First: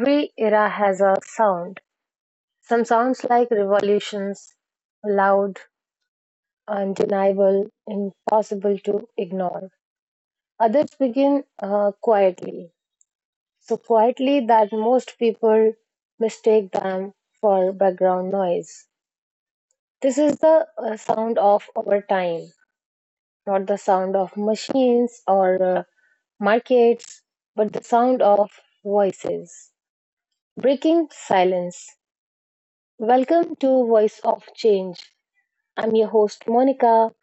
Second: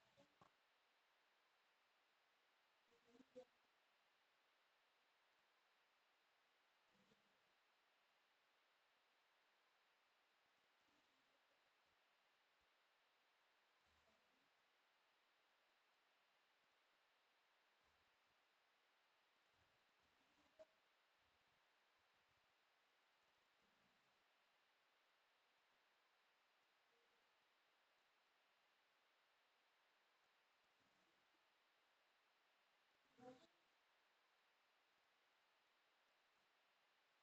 Every era has a sound. Some sounds like revolutions, loud, undeniable, impossible to ignore. Others begin quietly, so quietly that most people mistake them for background noise. This is the sound of our time, not the sound of machines or markets, but the sound of voices breaking silence. Welcome to Voice of Change. I'm your host, Monica,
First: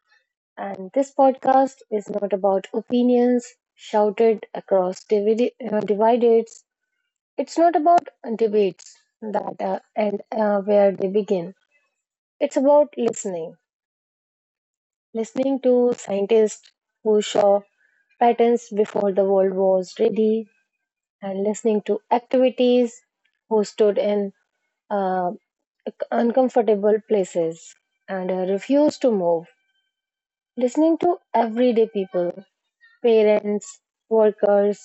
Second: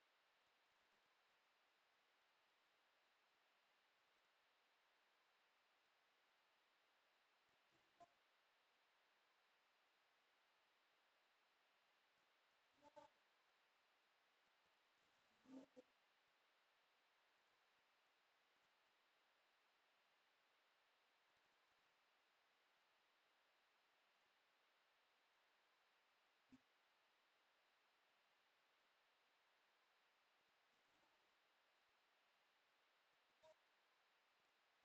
and this podcast is not about opinions shouted across divides. It's not about debates that and where they begin. It's about listening, listening to scientists who saw patterns before the world was ready, and listening to activities who stood in uh, uncomfortable places and refuse to move. Listening to everyday people, parents, workers,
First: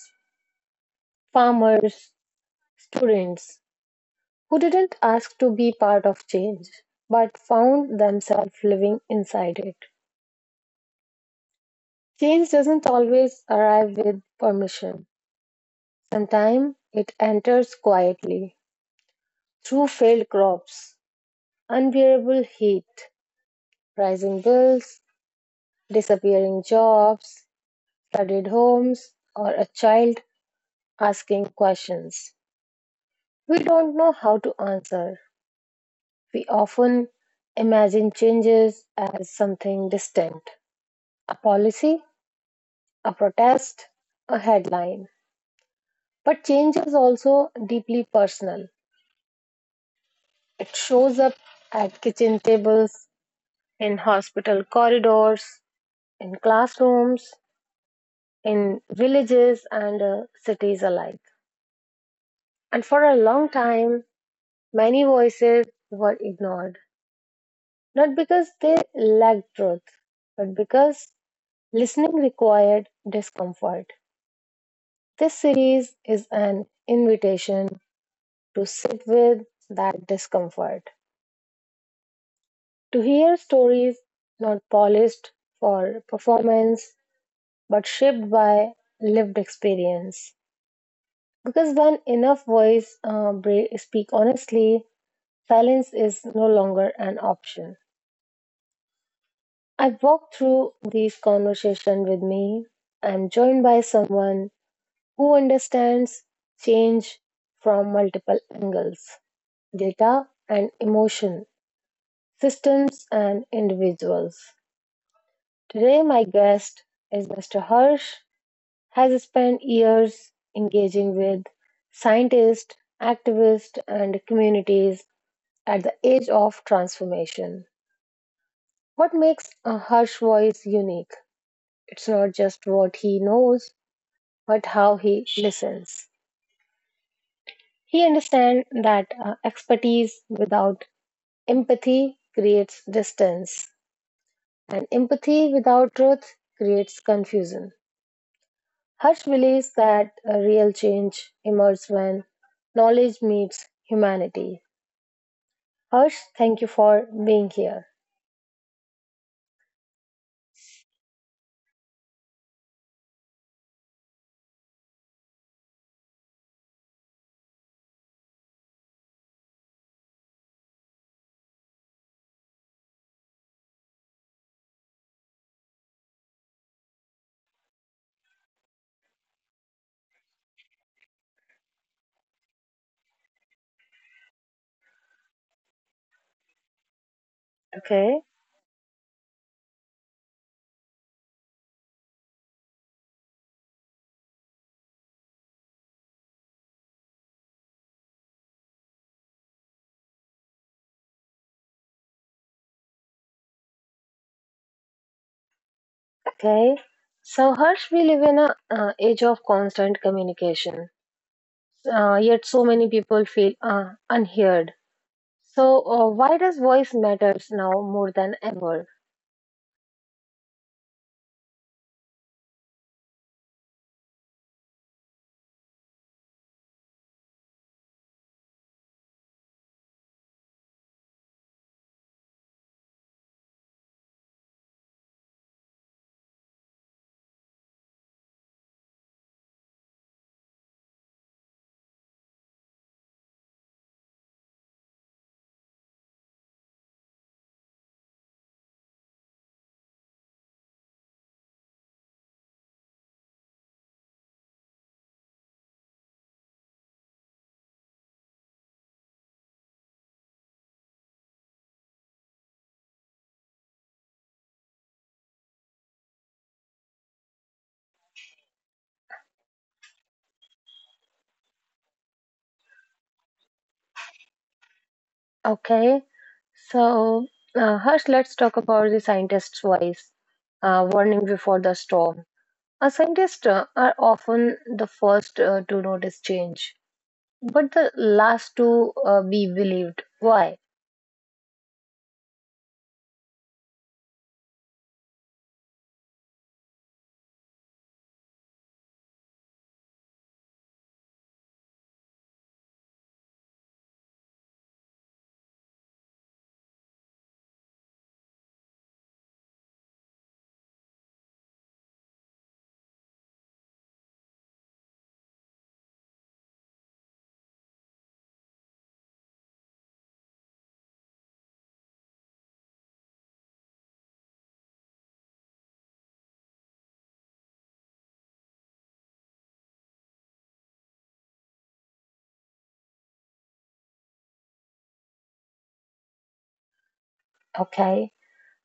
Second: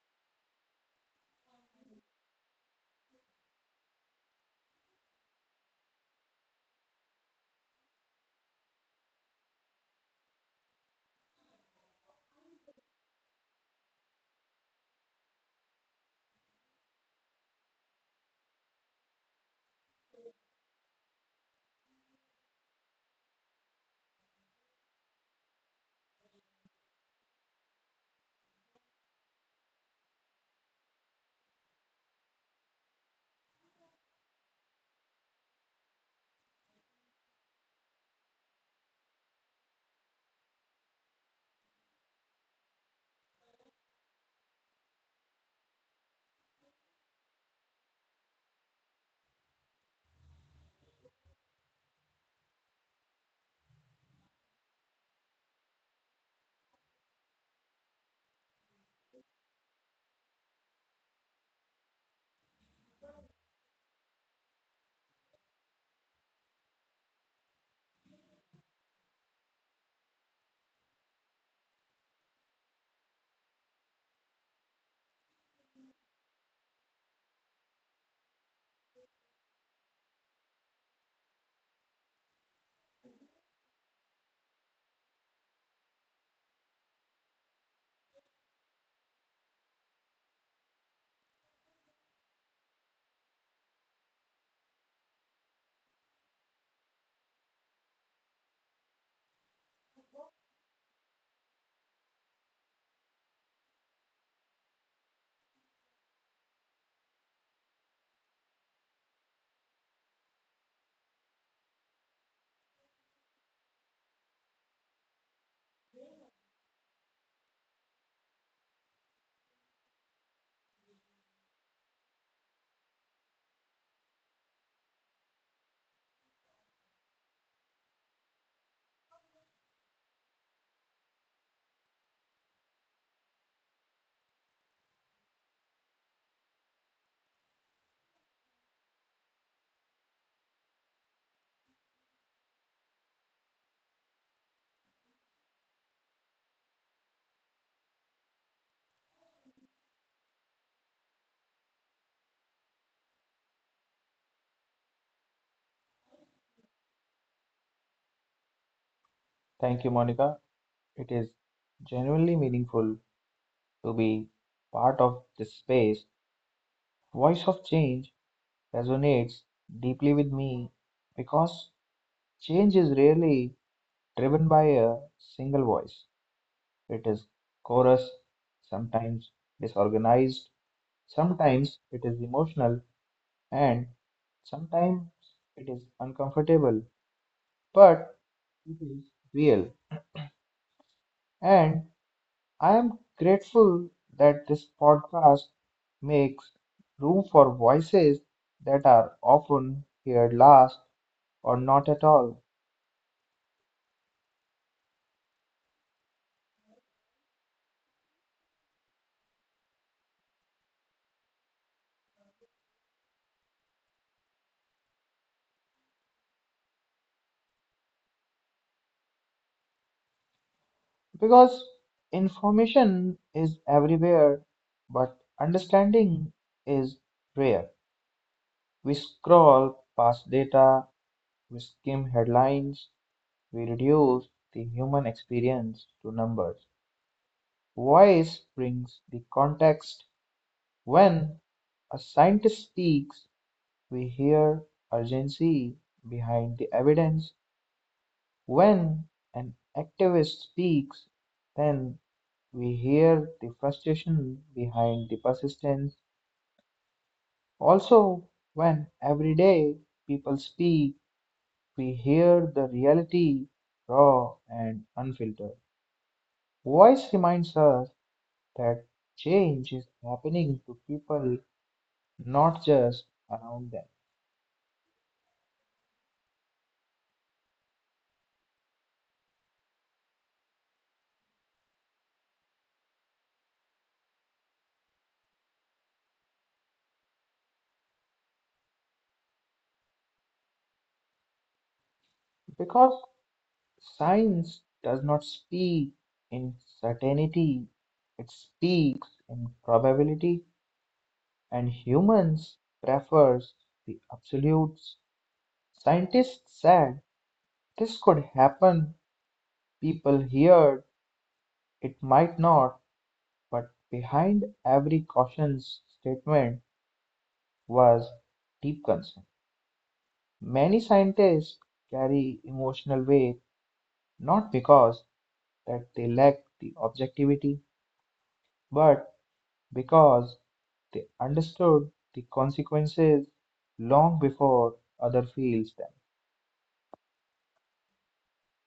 farmers, students, who didn't ask to be part of change but found themselves living inside it. Change doesn't always arrive with permission. Sometimes it enters quietly through failed crops, unbearable heat, rising bills, disappearing jobs, studied homes, or a child asking questions. We don't know how to answer. We often imagine changes as something distant, a policy, a protest, a headline. But change is also deeply personal. It shows up at kitchen tables, in hospital corridors, in classrooms, in villages and cities alike. And for a long time, many voices were ignored, not because they lacked truth, but because listening required discomfort. This series is an invitation to sit with that discomfort, to hear stories not polished for performance, but shaped by lived experience. Because when enough speak honestly, silence is no longer an option. I walk through these conversations with me. I'm joined by someone who understands change from multiple angles, data and emotion, systems and individuals. Today, my guest is Mr. Hirsch, has spent years engaging with scientists, activists, and communities at the edge of transformation. What makes a Hirsch voice unique? It's not just what he knows but how he listens. He understands that expertise without empathy creates distance, and empathy without truth creates confusion. Hirsch believes that a real change emerges when knowledge meets humanity. Hirsch, thank you for being here. Thank you, Monica. It is genuinely meaningful to be part of this space. Voice of Change resonates deeply with me because change is rarely driven by a single voice. It is chorus, sometimes disorganized, sometimes it is emotional, and sometimes it is uncomfortable, but Okay, it is real. And I am grateful that this podcast makes room for voices that are often heard last or not at all. okay. So, Harsh, we live in an age of constant communication, yet so many people feel unheard. So, why does voice matters now more than ever? Because information is everywhere, but understanding is rare. We scroll past data, we skim headlines, we reduce the human experience to numbers. Voice brings the context when a scientist speaks. We hear urgency behind the evidence. When an activist speaks, then we hear the frustration behind the persistence. Also, when everyday people speak, we hear the reality, raw and unfiltered. Voice reminds us that change is happening to people, not just around them. Okay, so Harsh, let's talk about the scientist's voice. Warning before the storm. Scientists are often the first to notice change, but the last to be believed. Why? Because science does not speak in certainty, it speaks in probability, and humans prefers the absolutes. Scientists said this could happen, people heard it might not, but behind every cautious statement was deep concern. Many scientists carry emotional weight not because that they lack the objectivity, but because they understood the consequences long before other feels them. Okay.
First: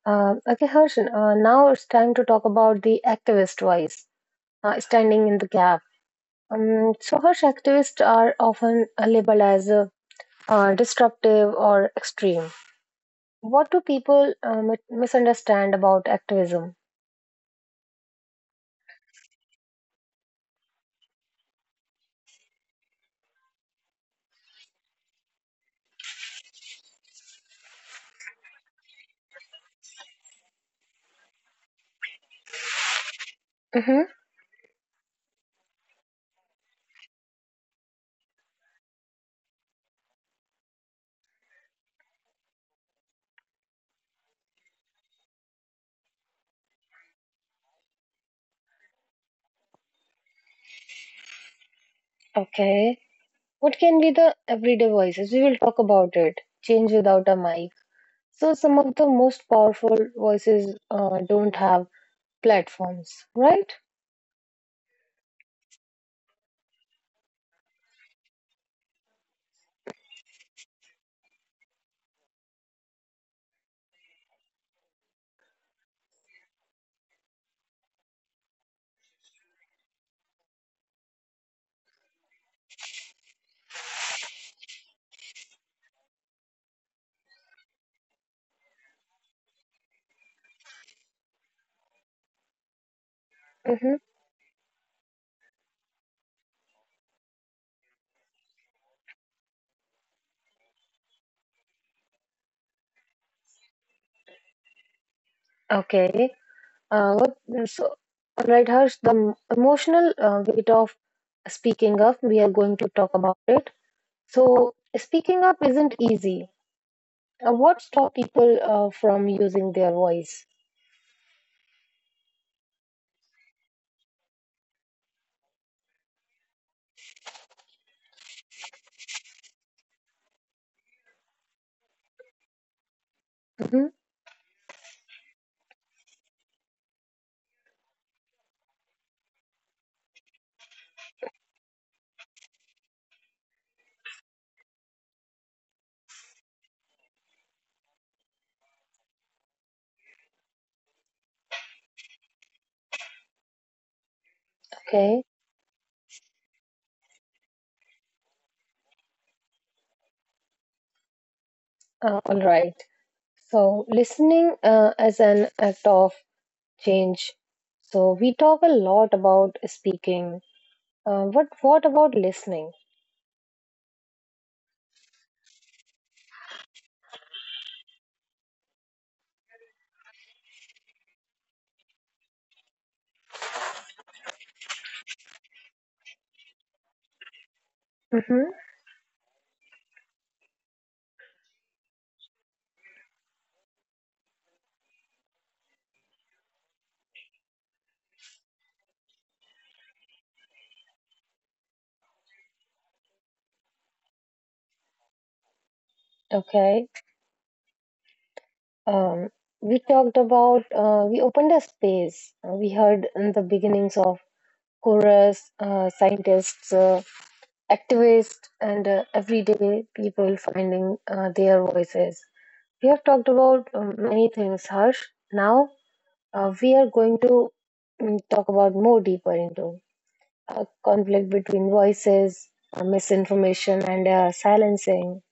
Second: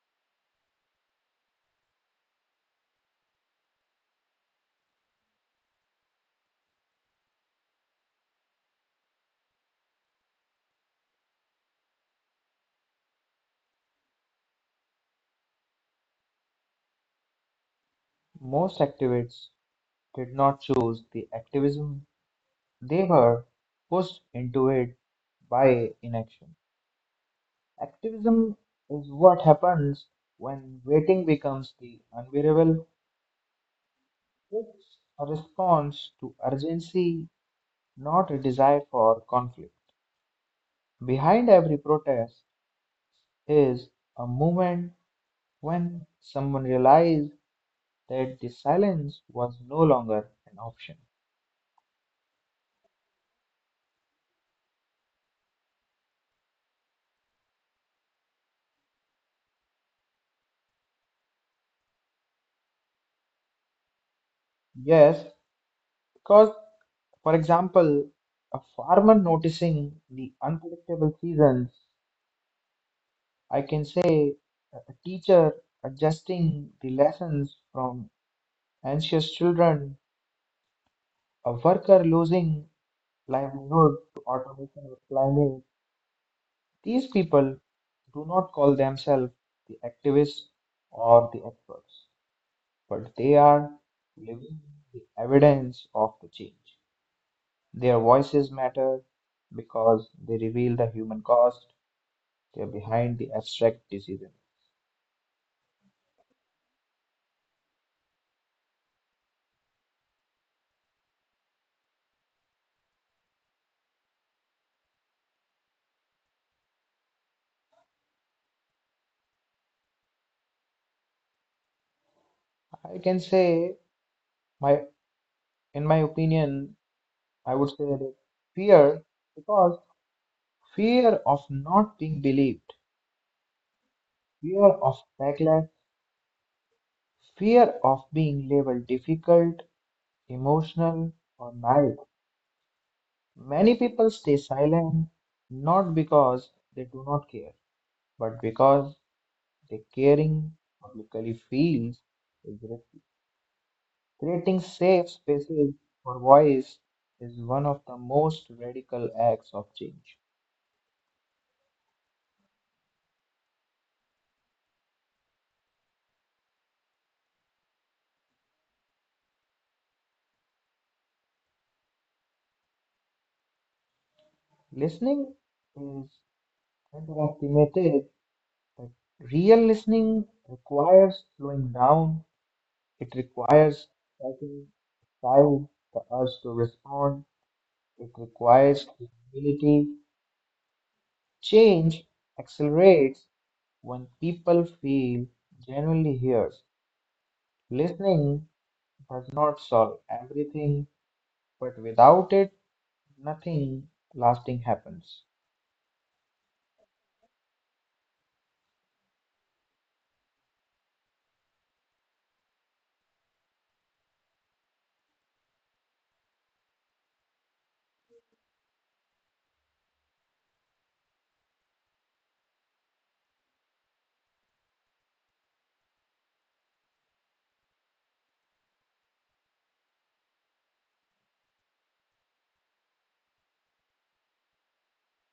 Okay, Harsh. Now it's time to talk about the activist voice, standing in the gap. So, Harsh, activists are often labeled as disruptive or extreme. What do people misunderstand about activism? Most activists did not choose the activism, they were pushed into it by inaction. Activism is what happens when waiting becomes the unbearable. Hmm. It's a response to urgency, not a desire for conflict. Behind every protest is a moment when someone realizes that the silence was no longer an option. Okay. What can be the everyday voices? We will talk about it. Change without a mic. So, some of the most powerful voices don't have platforms, right? Yes, because, for example, a farmer noticing the unpredictable seasons, I can say a teacher adjusting the lessons from anxious children, a worker losing livelihood to automation or climate. These people do not call themselves the activists or the experts, but they are Hmm. living the evidence of the change. Their voices matter because they reveal the human cost. They're behind the abstract decision. Okay. Uh, what, so, all right, Harsh, the emotional weight of speaking up, we are going to talk about it. So, speaking up isn't easy. What stop people from using their voice? I can say my in my opinion, I would say that fear because fear of not being believed, Mhm. fear of backlash, fear of being labeled difficult, emotional, or naive. Many people stay silent not because they do not care, but because their caring publicly feels is creating safe Okay, spaces for voice is one of the most radical acts of change. All right. So, listening as an act of change. So, we talk a lot about speaking. But what about listening? Listening is underestimated, but real listening requires slowing down, it requires setting aside the urge to respond, it Hmm. requires humility. Change accelerates when people feel genuinely heard. Listening does not solve everything, but without it, nothing lasting happens. Okay. Um, we talked about, we opened a space. We heard in the beginnings of chorus, scientists, activists, and everyday people finding their voices. We have talked about many things, Harsh. Now we are going to talk about more deeper into conflict between voices, misinformation and silencing,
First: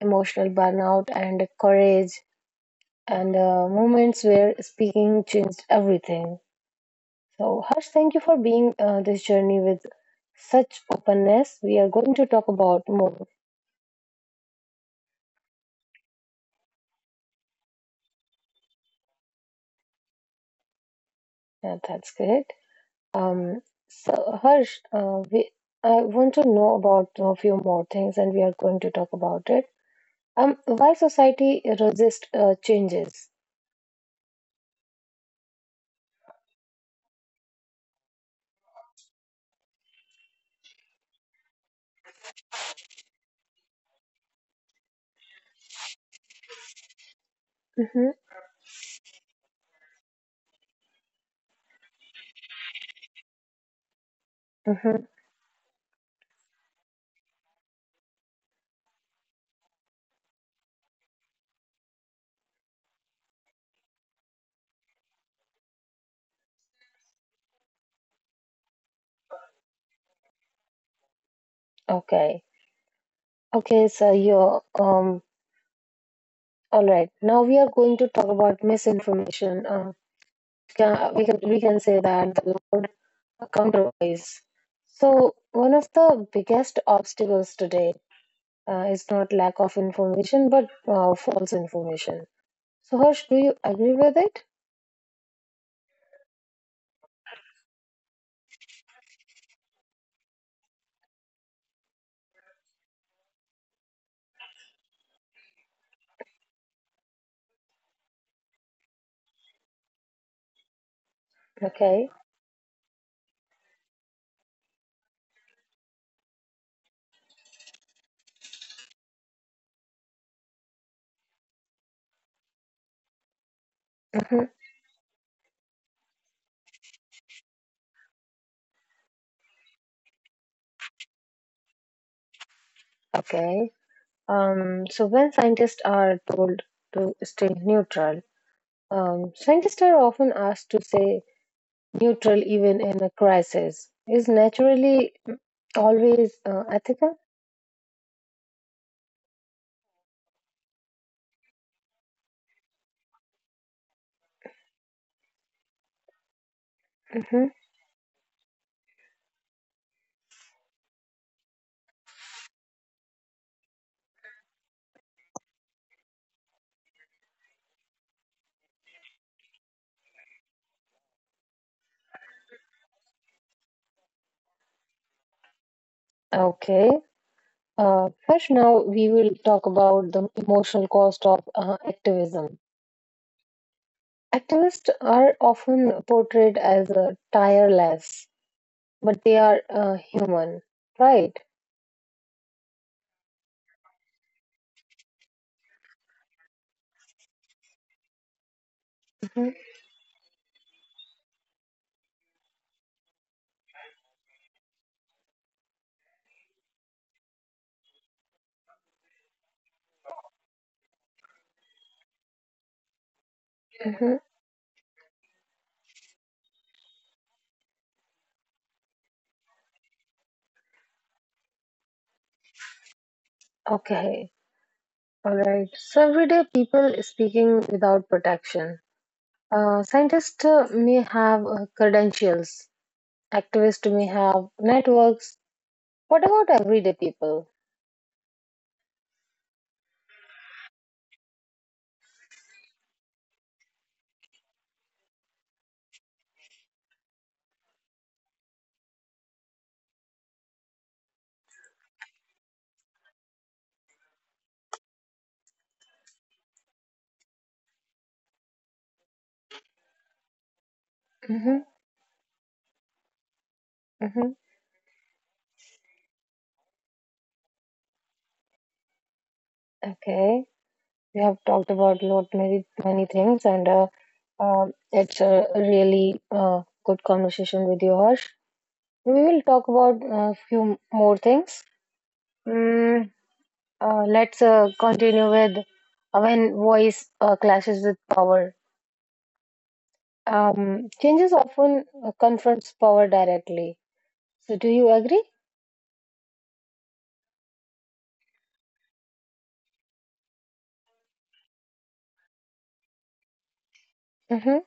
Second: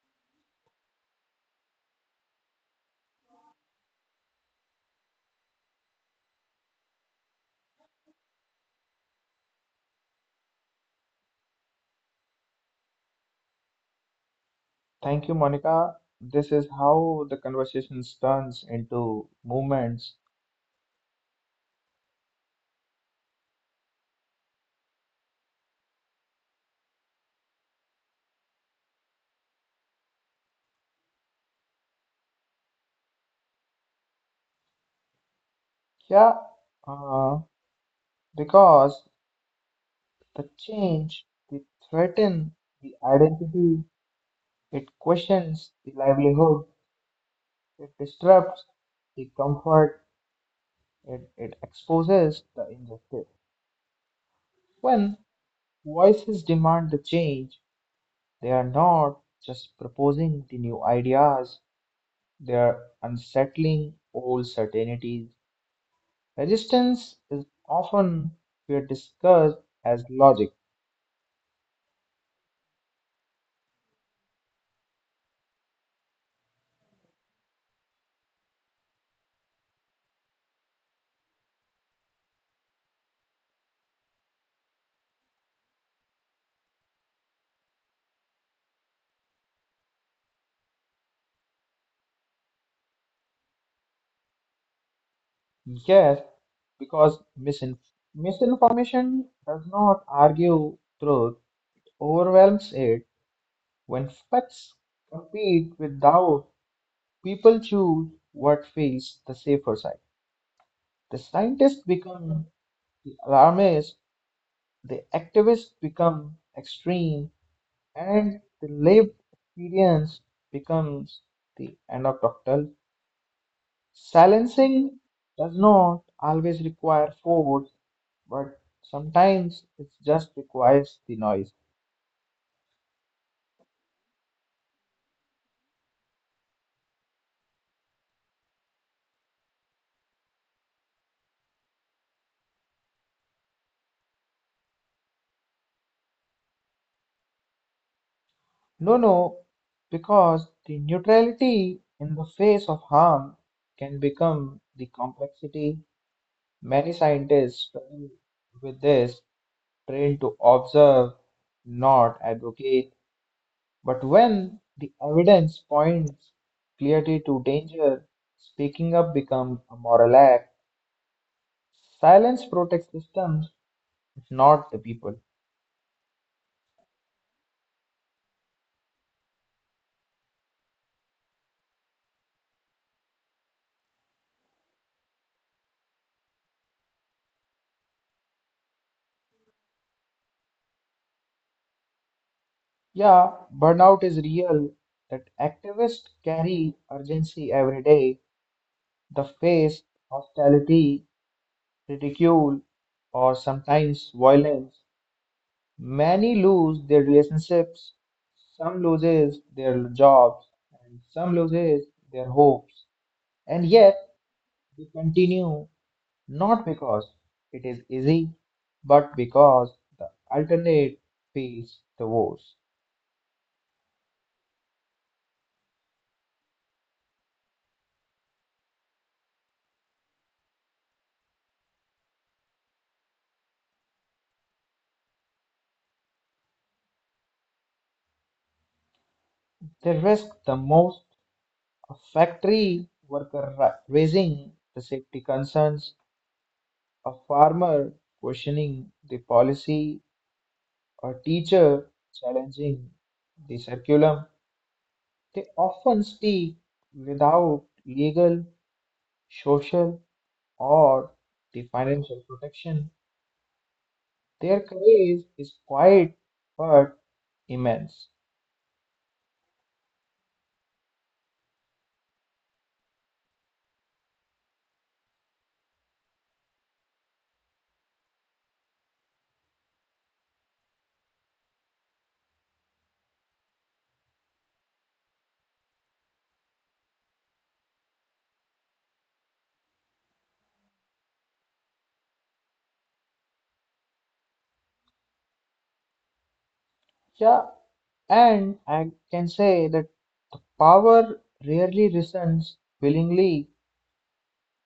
emotional burnout and courage, and moments where speaking changed everything. So, Harsh, thank you for being this journey with such openness. We are going to talk about more. Thank you, Monica. This is how the conversation turns into movements. Yeah, that's great. Um, so Harsh, we I want to know about a few more things, and we are going to talk about it. Why society resist changes? Yeah, uh, because the change, the threaten the identity, it questions the livelihood, it Mm-hmm, disrupts the comfort, it exposes the injustice. mm-hmm. When voices demand the change, they are not just proposing the new ideas their unsettling old certainties. Resistance is often here discussed as logic, Okay, okay. So you're. All right. Now we are going to talk about misinformation. Can, we can we can say that the loud counterpoise. So one of the biggest obstacles today is not lack of information, but false information. So, Harsh, do you agree with it? yes, because misinformation does not argue truth, overwhelms it. When facts compete with doubt, people choose what feels the safer side. The scientists Okay. become the alarmists, the activists become extreme, and the lived experience becomes the anecdotal. Hmm. Silencing does not always require force, but sometimes it just requires the noise. Okay. So, when scientists are told to stay neutral, scientists are often asked to say neutral even in a crisis. Is naturally always ethical? No, no, because the neutrality in the face of harm can become the complexity. Many Hmm. scientists struggle with this, trained to observe, not advocate. But when the evidence points clearly to danger, speaking up becomes a moral act. Silence protects systems, not the people. Okay. First, now we will talk about the emotional cost of activism. Activists are often portrayed as tireless, but they are human, right? Yeah, burnout is real. That activists carry urgency every day. They face hostility, ridicule, or sometimes violence. Many lose their relationships. Some loses their jobs, and some loses their hopes. And yet Mhm. we continue not because it is easy, but because the alternate feels the worst. Okay, all right. So, everyday people speaking without protection. Scientists may have credentials, activists may have networks. What about everyday people? They risk the most. A factory worker raising the safety concerns, a farmer questioning the policy, a teacher challenging the curriculum. They often speak without legal, social, or Hmm. the financial protection. Hmm. Their courage is quiet but immense. Okay, we have talked about lot many many things, and it's a really good conversation with you, Harsh. We will talk about a few more things. Mm, let's continue with when voice clashes with power. Changes often confronts power directly. So, do you agree? Yeah, and I can say that power rarely listens willingly. Mm-hmm,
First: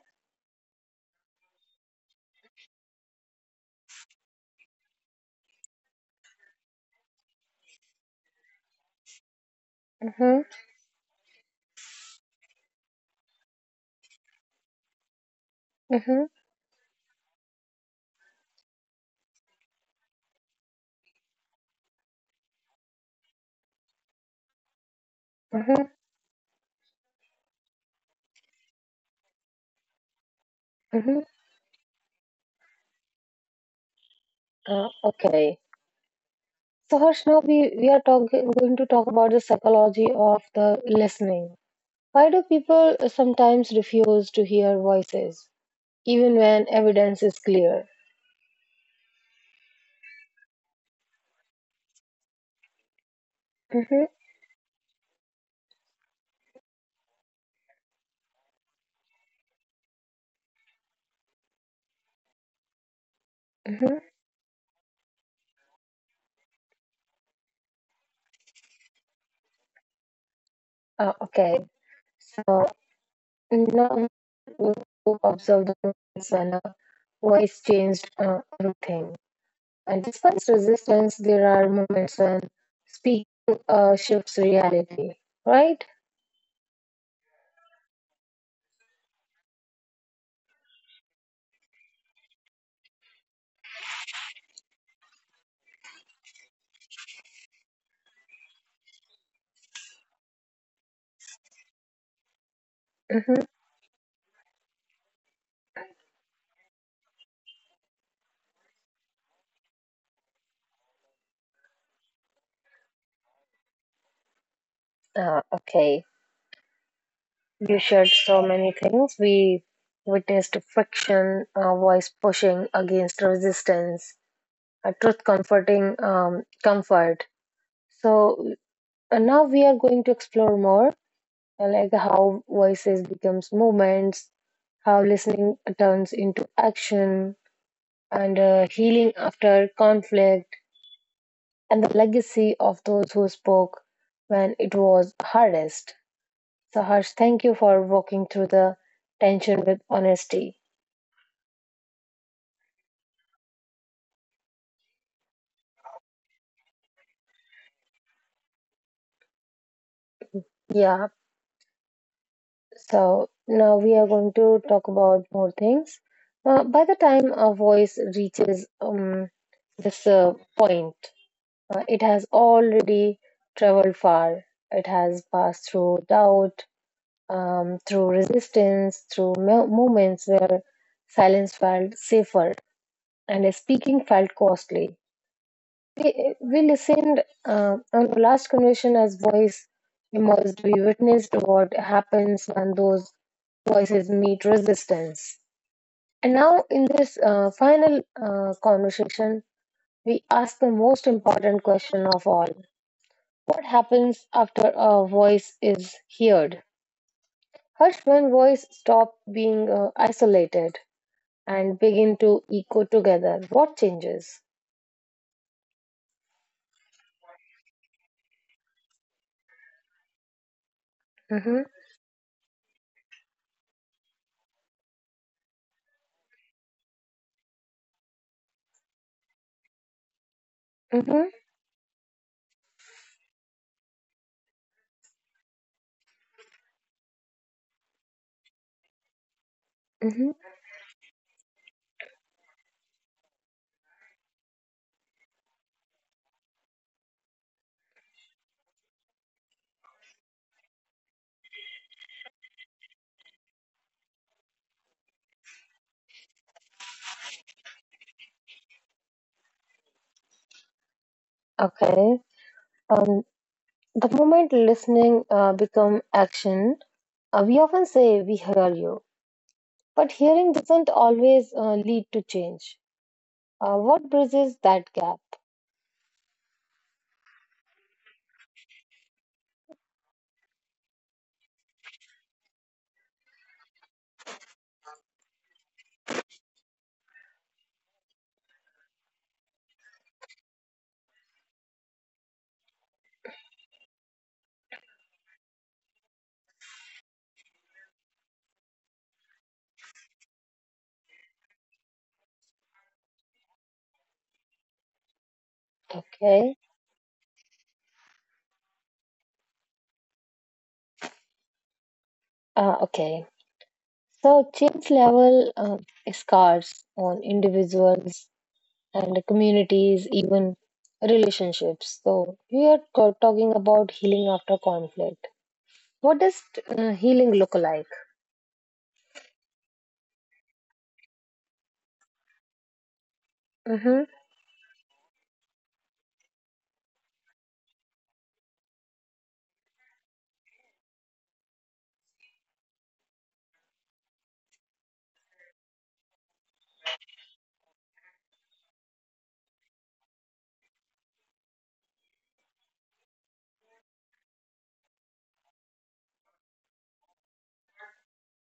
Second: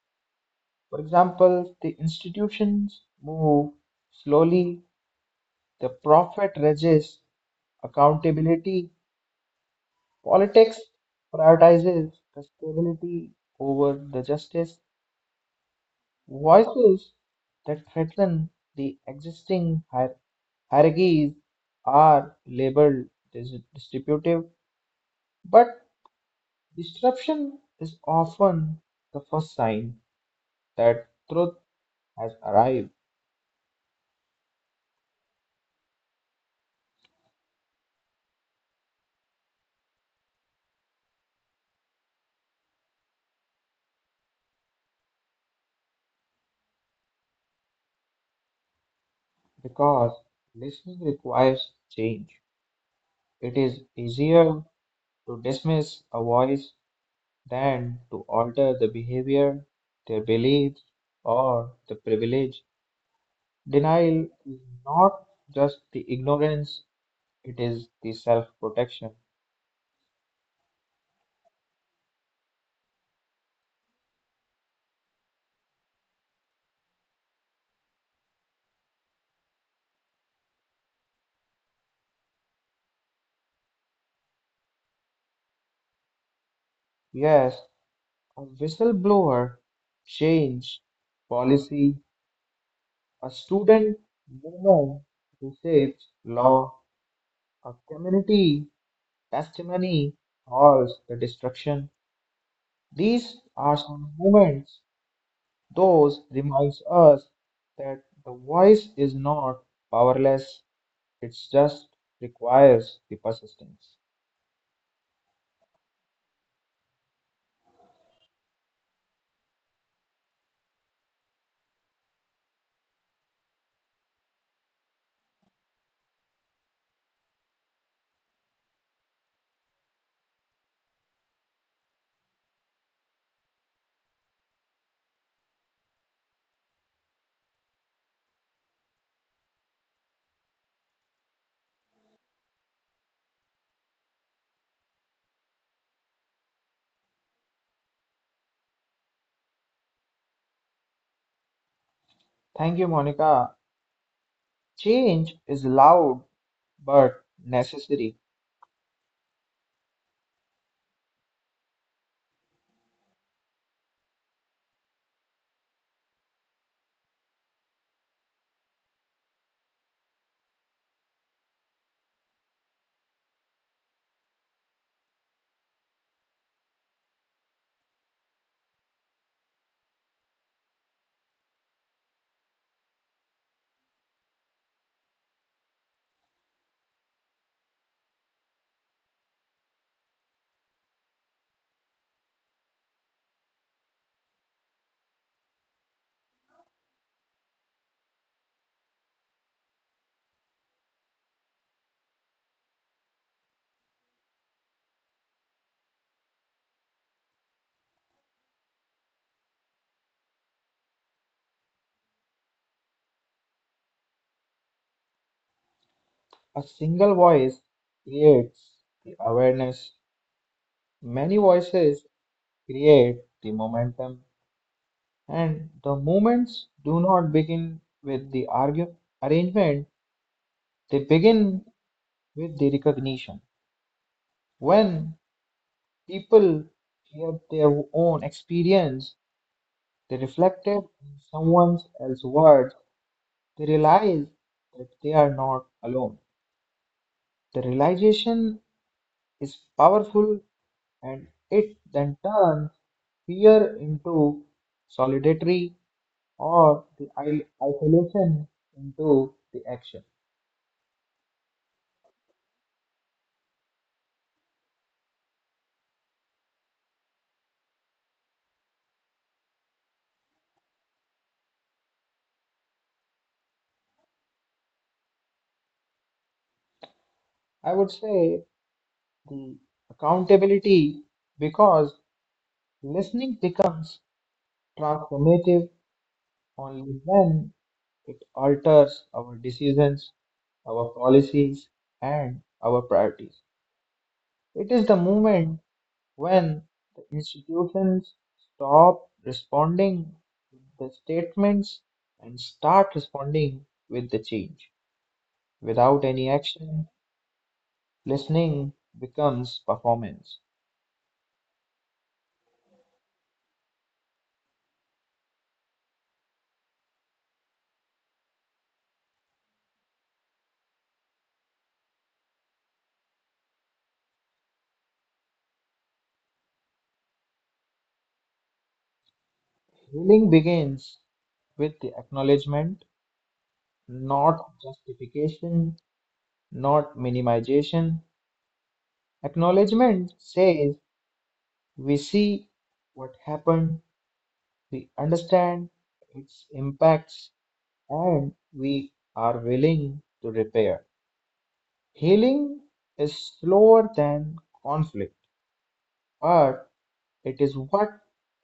For example, the institutions move slowly, the profit resists accountability, mm-hmm, politics prioritizes the stability over the justice. mm-hmm, Voices that threaten the existing hierarchies are labeled distributive, but mm-hmm, disruption is often the first sign that mm-hmm. truth has arrived Okay. So, Harsh, now going to talk about the psychology of the listening. Why do people sometimes refuse to hear voices, even when evidence is clear? because listening requires change. It is Mm-hmm, easier to dismiss a voice than to alter the behavior, their beliefs, or the privilege. mm-hmm. Denial is not just the ignorance, it is the self-protection. Okay. So, Now you observe the movement center, voice changed everything. And despite resistance, there are moments when speaking shifts reality, right? Yes, a whistleblower, change, policy, a student movement, research, law, a community, testimony, halls, the destruction. These Hmm. are some moments. Those reminds us that the voice is not powerless. It just requires the persistence. Okay. You shared so many things. We witnessed friction, voice pushing against resistance, a truth comforting comfort. So now we are going to explore more, like how voices becomes movements, how listening turns into action, and healing after conflict, and the legacy of those who spoke when it was hardest. So Harsh, thank you for walking through the tension with honesty. Thank you, Monica. Change is loud but necessary. Yeah, so now we are going to talk about more things. By the time a voice reaches this point, it has already traveled far. It has passed through doubt, through resistance, through moments where silence felt safer and speaking felt costly. We listened on the last conversation as voice emerged. We witnessed what happens when those voices meet resistance. And now, in this final conversation, we ask the most important question of all: what happens after a voice is heard? Harsh, one voice stop being isolated and begin to echo together. What changes? A single voice creates the awareness, many Mm-hmm, voices create the momentum, and the movements do not begin with the arrangement, they mm-hmm, begin with the recognition. When people hear their own experience, they mm-hmm. reflect it in someone else's words, they realize that they are not alone. The realization is powerful and it then turns fear into solidarity or the isolation into the action. Okay. Um, the moment listening become action, we often say we hear you, but hearing doesn't always lead to change. What bridges that gap? I would say the accountability because listening becomes transformative only when it alters our decisions, our policies, and our priorities. It is the moment when the institutions stop responding with the statements and start responding with the change, without any Okay. action, listening becomes performance. Okay. So change level is scars on individuals and communities, even relationships. So, we are talking about healing after conflict. What does healing look like? Healing begins with the acknowledgement, Hmm. not justification, not minimization. Acknowledgement says we see what happened, we understand its impacts, and we are willing to repair. Healing is slower than conflict, but it is what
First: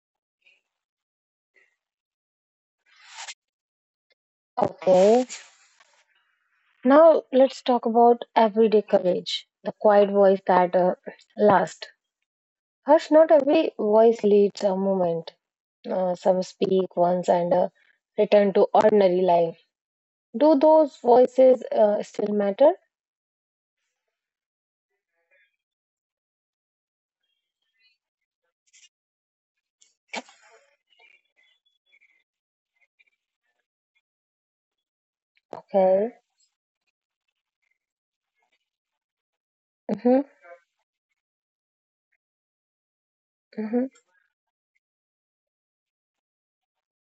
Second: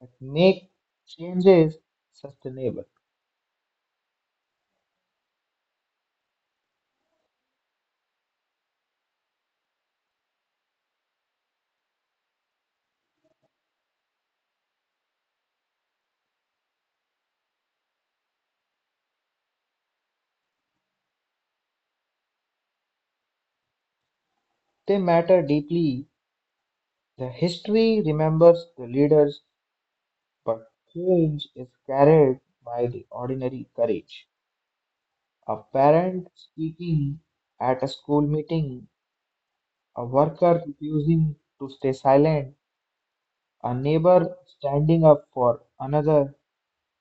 that make changes sustainable. Okay, now let's talk about everyday courage, the quiet voice that lasts. Harsh, not every voice leads a movement. Some speak once and return to ordinary life. Do those voices still matter? They matter deeply. The history remembers the leaders, but change is carried by the ordinary courage. A Okay. parent speaking at a school meeting, a Mm-hmm. worker refusing to stay silent, a Mm-hmm. neighbor standing up for another.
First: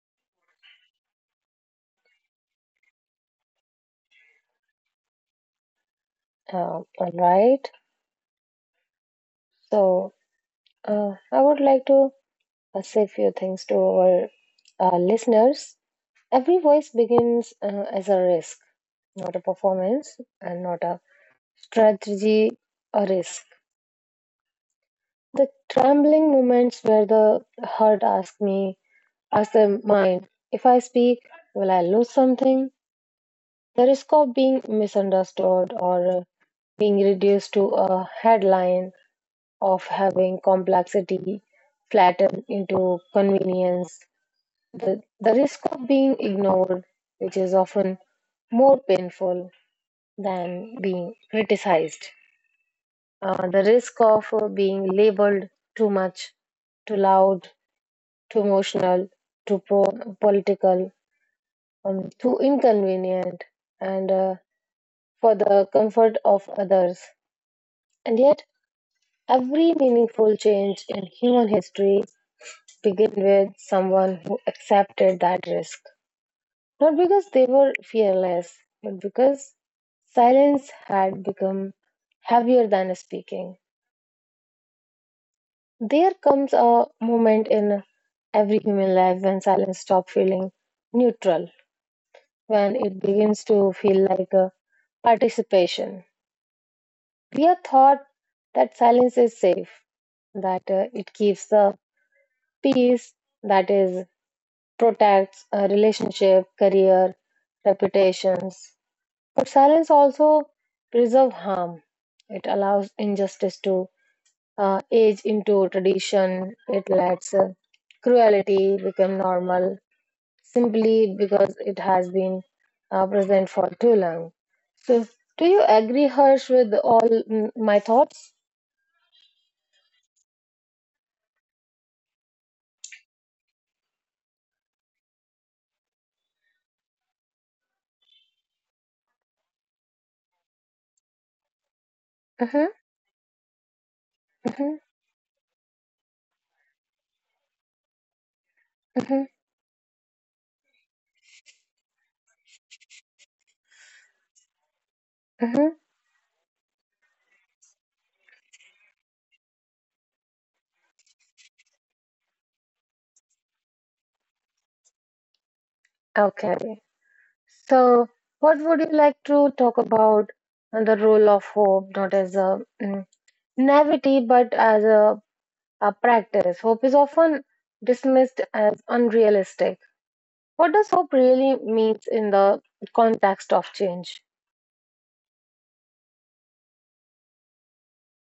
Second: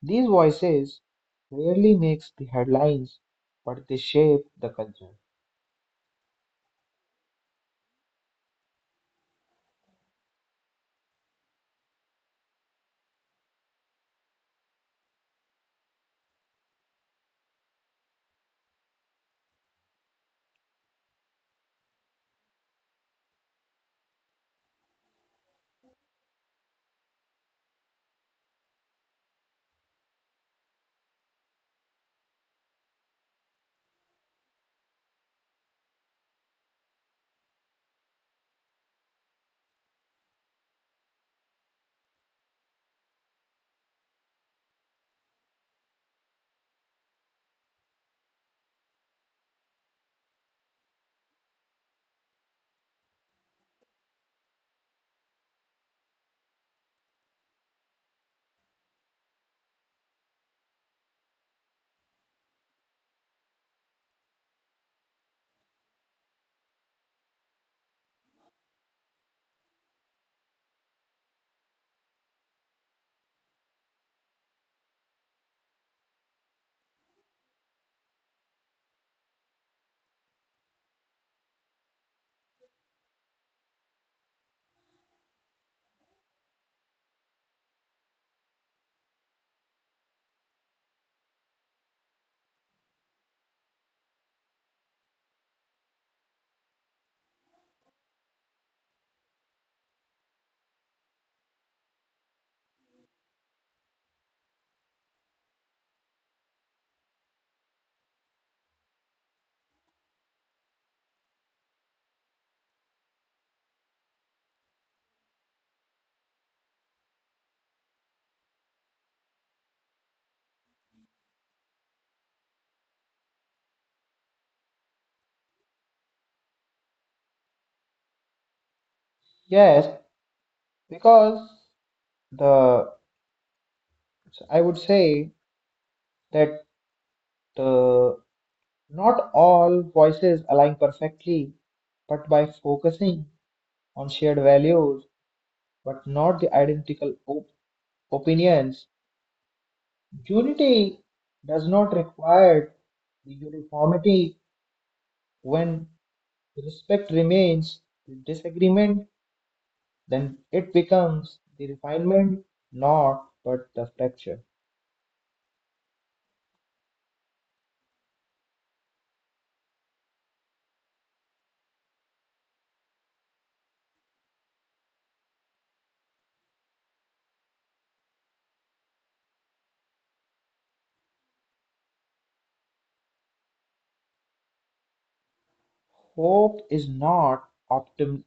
These voices rarely makes the headlines, but they shape the culture. All right. So I would like to say a few things to our listeners. Every voice begins as a risk, not a performance, and not a strategy or risk. The trembling moments where the heart asks me, asks the mind, if I speak, will I lose something? The risk of being misunderstood or being reduced to a headline, of having complexity flattened into convenience. The risk of being ignored, which is often more painful than being criticized, the risk of being labeled too much, too loud, too emotional, political, too inconvenient, and for the comfort of others. And yet, every meaningful change in human history began with someone who accepted that risk. Not because they were fearless, but because silence had become heavier than speaking. There comes a moment in every human life when silence stops feeling neutral, when it begins to feel like a participation. We are taught that silence is safe, that it keeps the peace, that is, protects a relationship, career, reputations. But silence also preserves harm. It allows injustice to age into tradition. It lets cruelty become normal simply because it has been present for too long. So, do you agree, Harsh, with all my thoughts? Yes, because the I would say that uh, not all voices align perfectly, but by Hmm. focusing on shared Hmm. values, but not the identical op opinions, Hmm. unity does not require the uniformity Hmm. when respect remains, the disagreement then it becomes the refinement, not but the texture. Okay. So, what would you like to talk about the role of hope, not as a naivety, but as a practice. Hope is often dismissed as unrealistic. What does hope really means in the context of change? Hope is not optim-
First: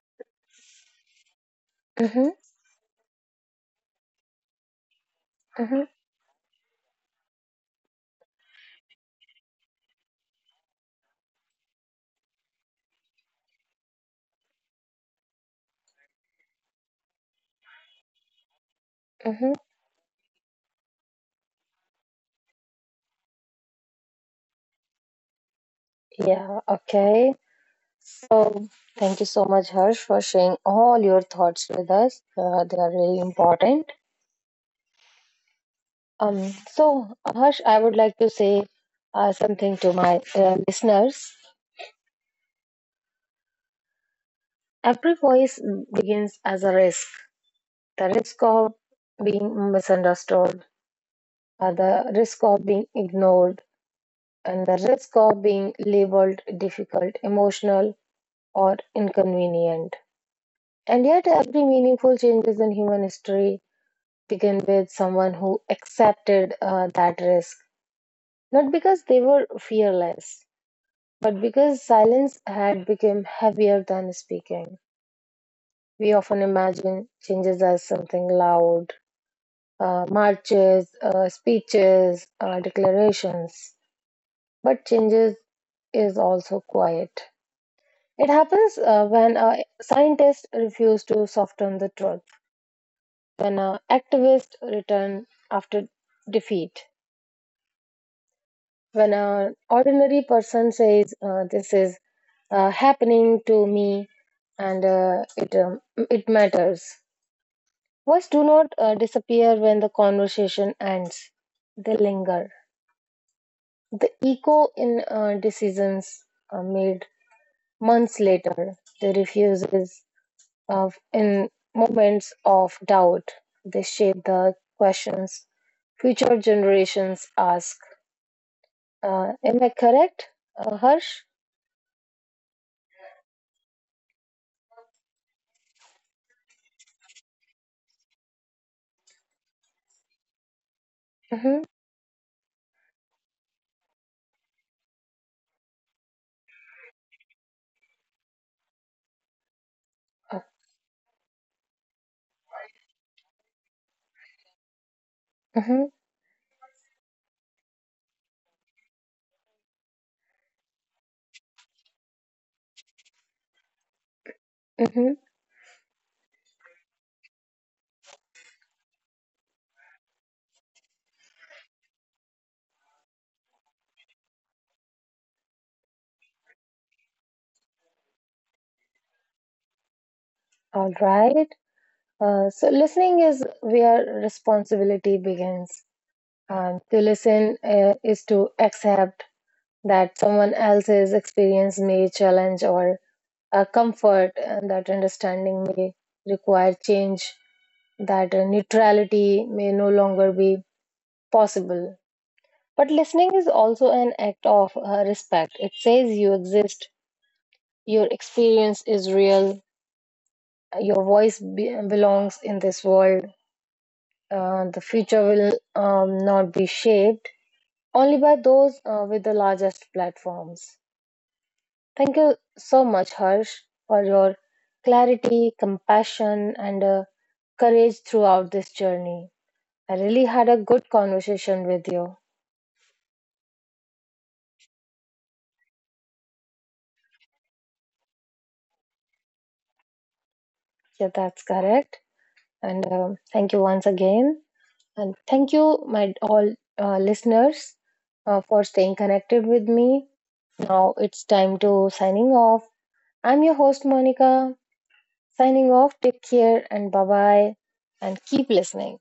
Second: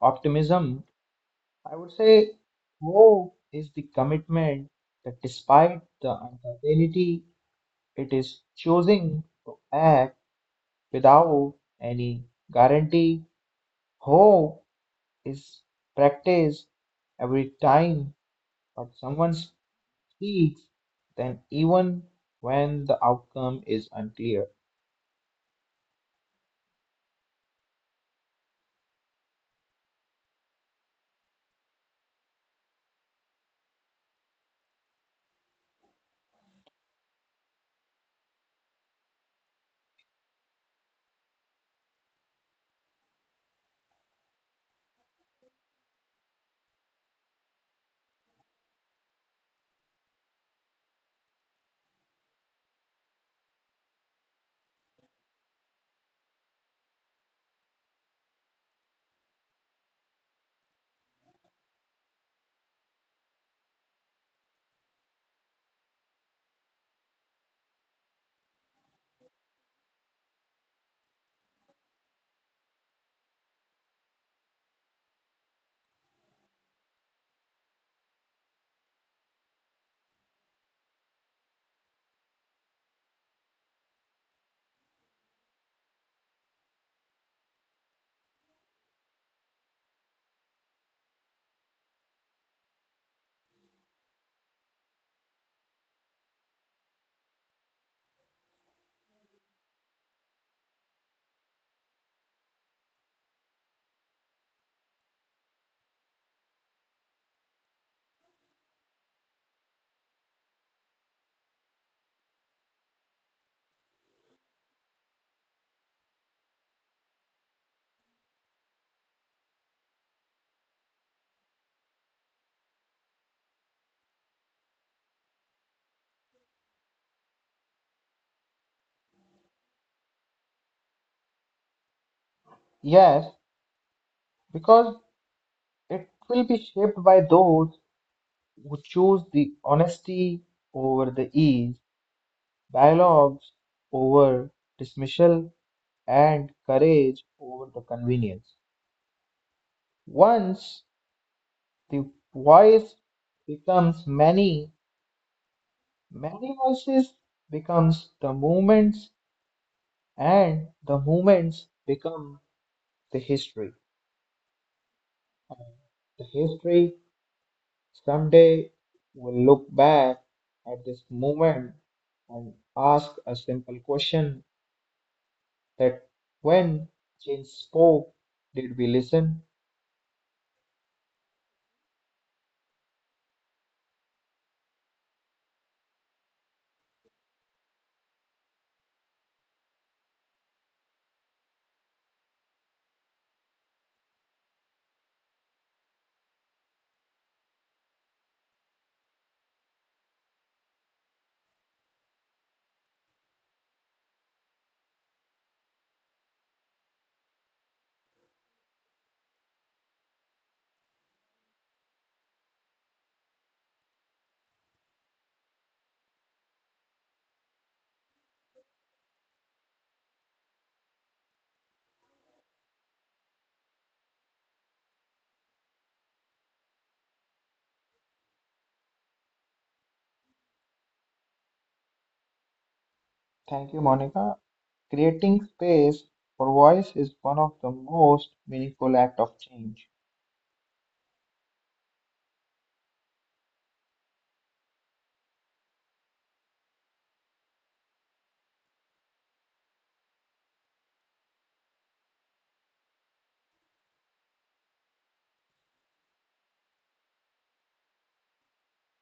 optimism. I would Mm-hmm, say hope is the commitment that despite mm-hmm, the uncertainty, it is choosing to act without any guarantee. Hope is practice every time but someone mm-hmm. speaks, then even when the outcome is unclear. Yeah, okay. So, thank you so much, Harsh, for sharing all your thoughts with us. They are really important. So, Harsh, I would like to say something to my listeners. Every voice begins as a risk, the risk of being misunderstood, the risk of being ignored, and the risk of being labeled difficult, emotional, or inconvenient. And yet, every meaningful changes in human history begin with someone who accepted that risk, not because they were fearless, but because silence had become heavier than speaking. We often imagine changes as something loud, marches, speeches, declarations, but changes is also quiet. It happens when scientists refuse to soften the truth, when activists return after defeat, when an ordinary person says, this is happening to me and it matters. Words do not disappear when the conversation ends, they linger. The echo in decisions made months later, the refuses. Of in moments of doubt, they shape the questions future generations ask. Am I correct, Harsh? Yes, because it will be shaped by those who choose the honesty over the Mm-hmm. ease, dialogues over dismissal, and courage over the convenience. Uh, Once the voice becomes many, Mm-hmm. many voices becomes the movements, and the movements become the history. Mm-hmm. And the history, someday we'll look back at this moment and ask a simple question that when change spoke, did we listen? All right. So listening is where responsibility begins. To listen is to accept that someone else's experience may challenge or comfort, and that understanding may require change, that neutrality may no longer be possible. But listening is also an act of respect. It says you exist, your experience is real, your voice belongs in this world. The future will not be shaped only by those with the largest platforms. Thank you so much, Harsh, for your clarity, compassion, and courage throughout this journey. I really had a good conversation with you. Thank you, Monica. Creating space for voice is one of the most meaningful act of change. Yeah, that's correct. And thank you once again. And thank you, my all listeners, for staying connected with me. Now it's time to signing off. I'm your host, Monica, signing off. Take care and bye bye, and keep listening.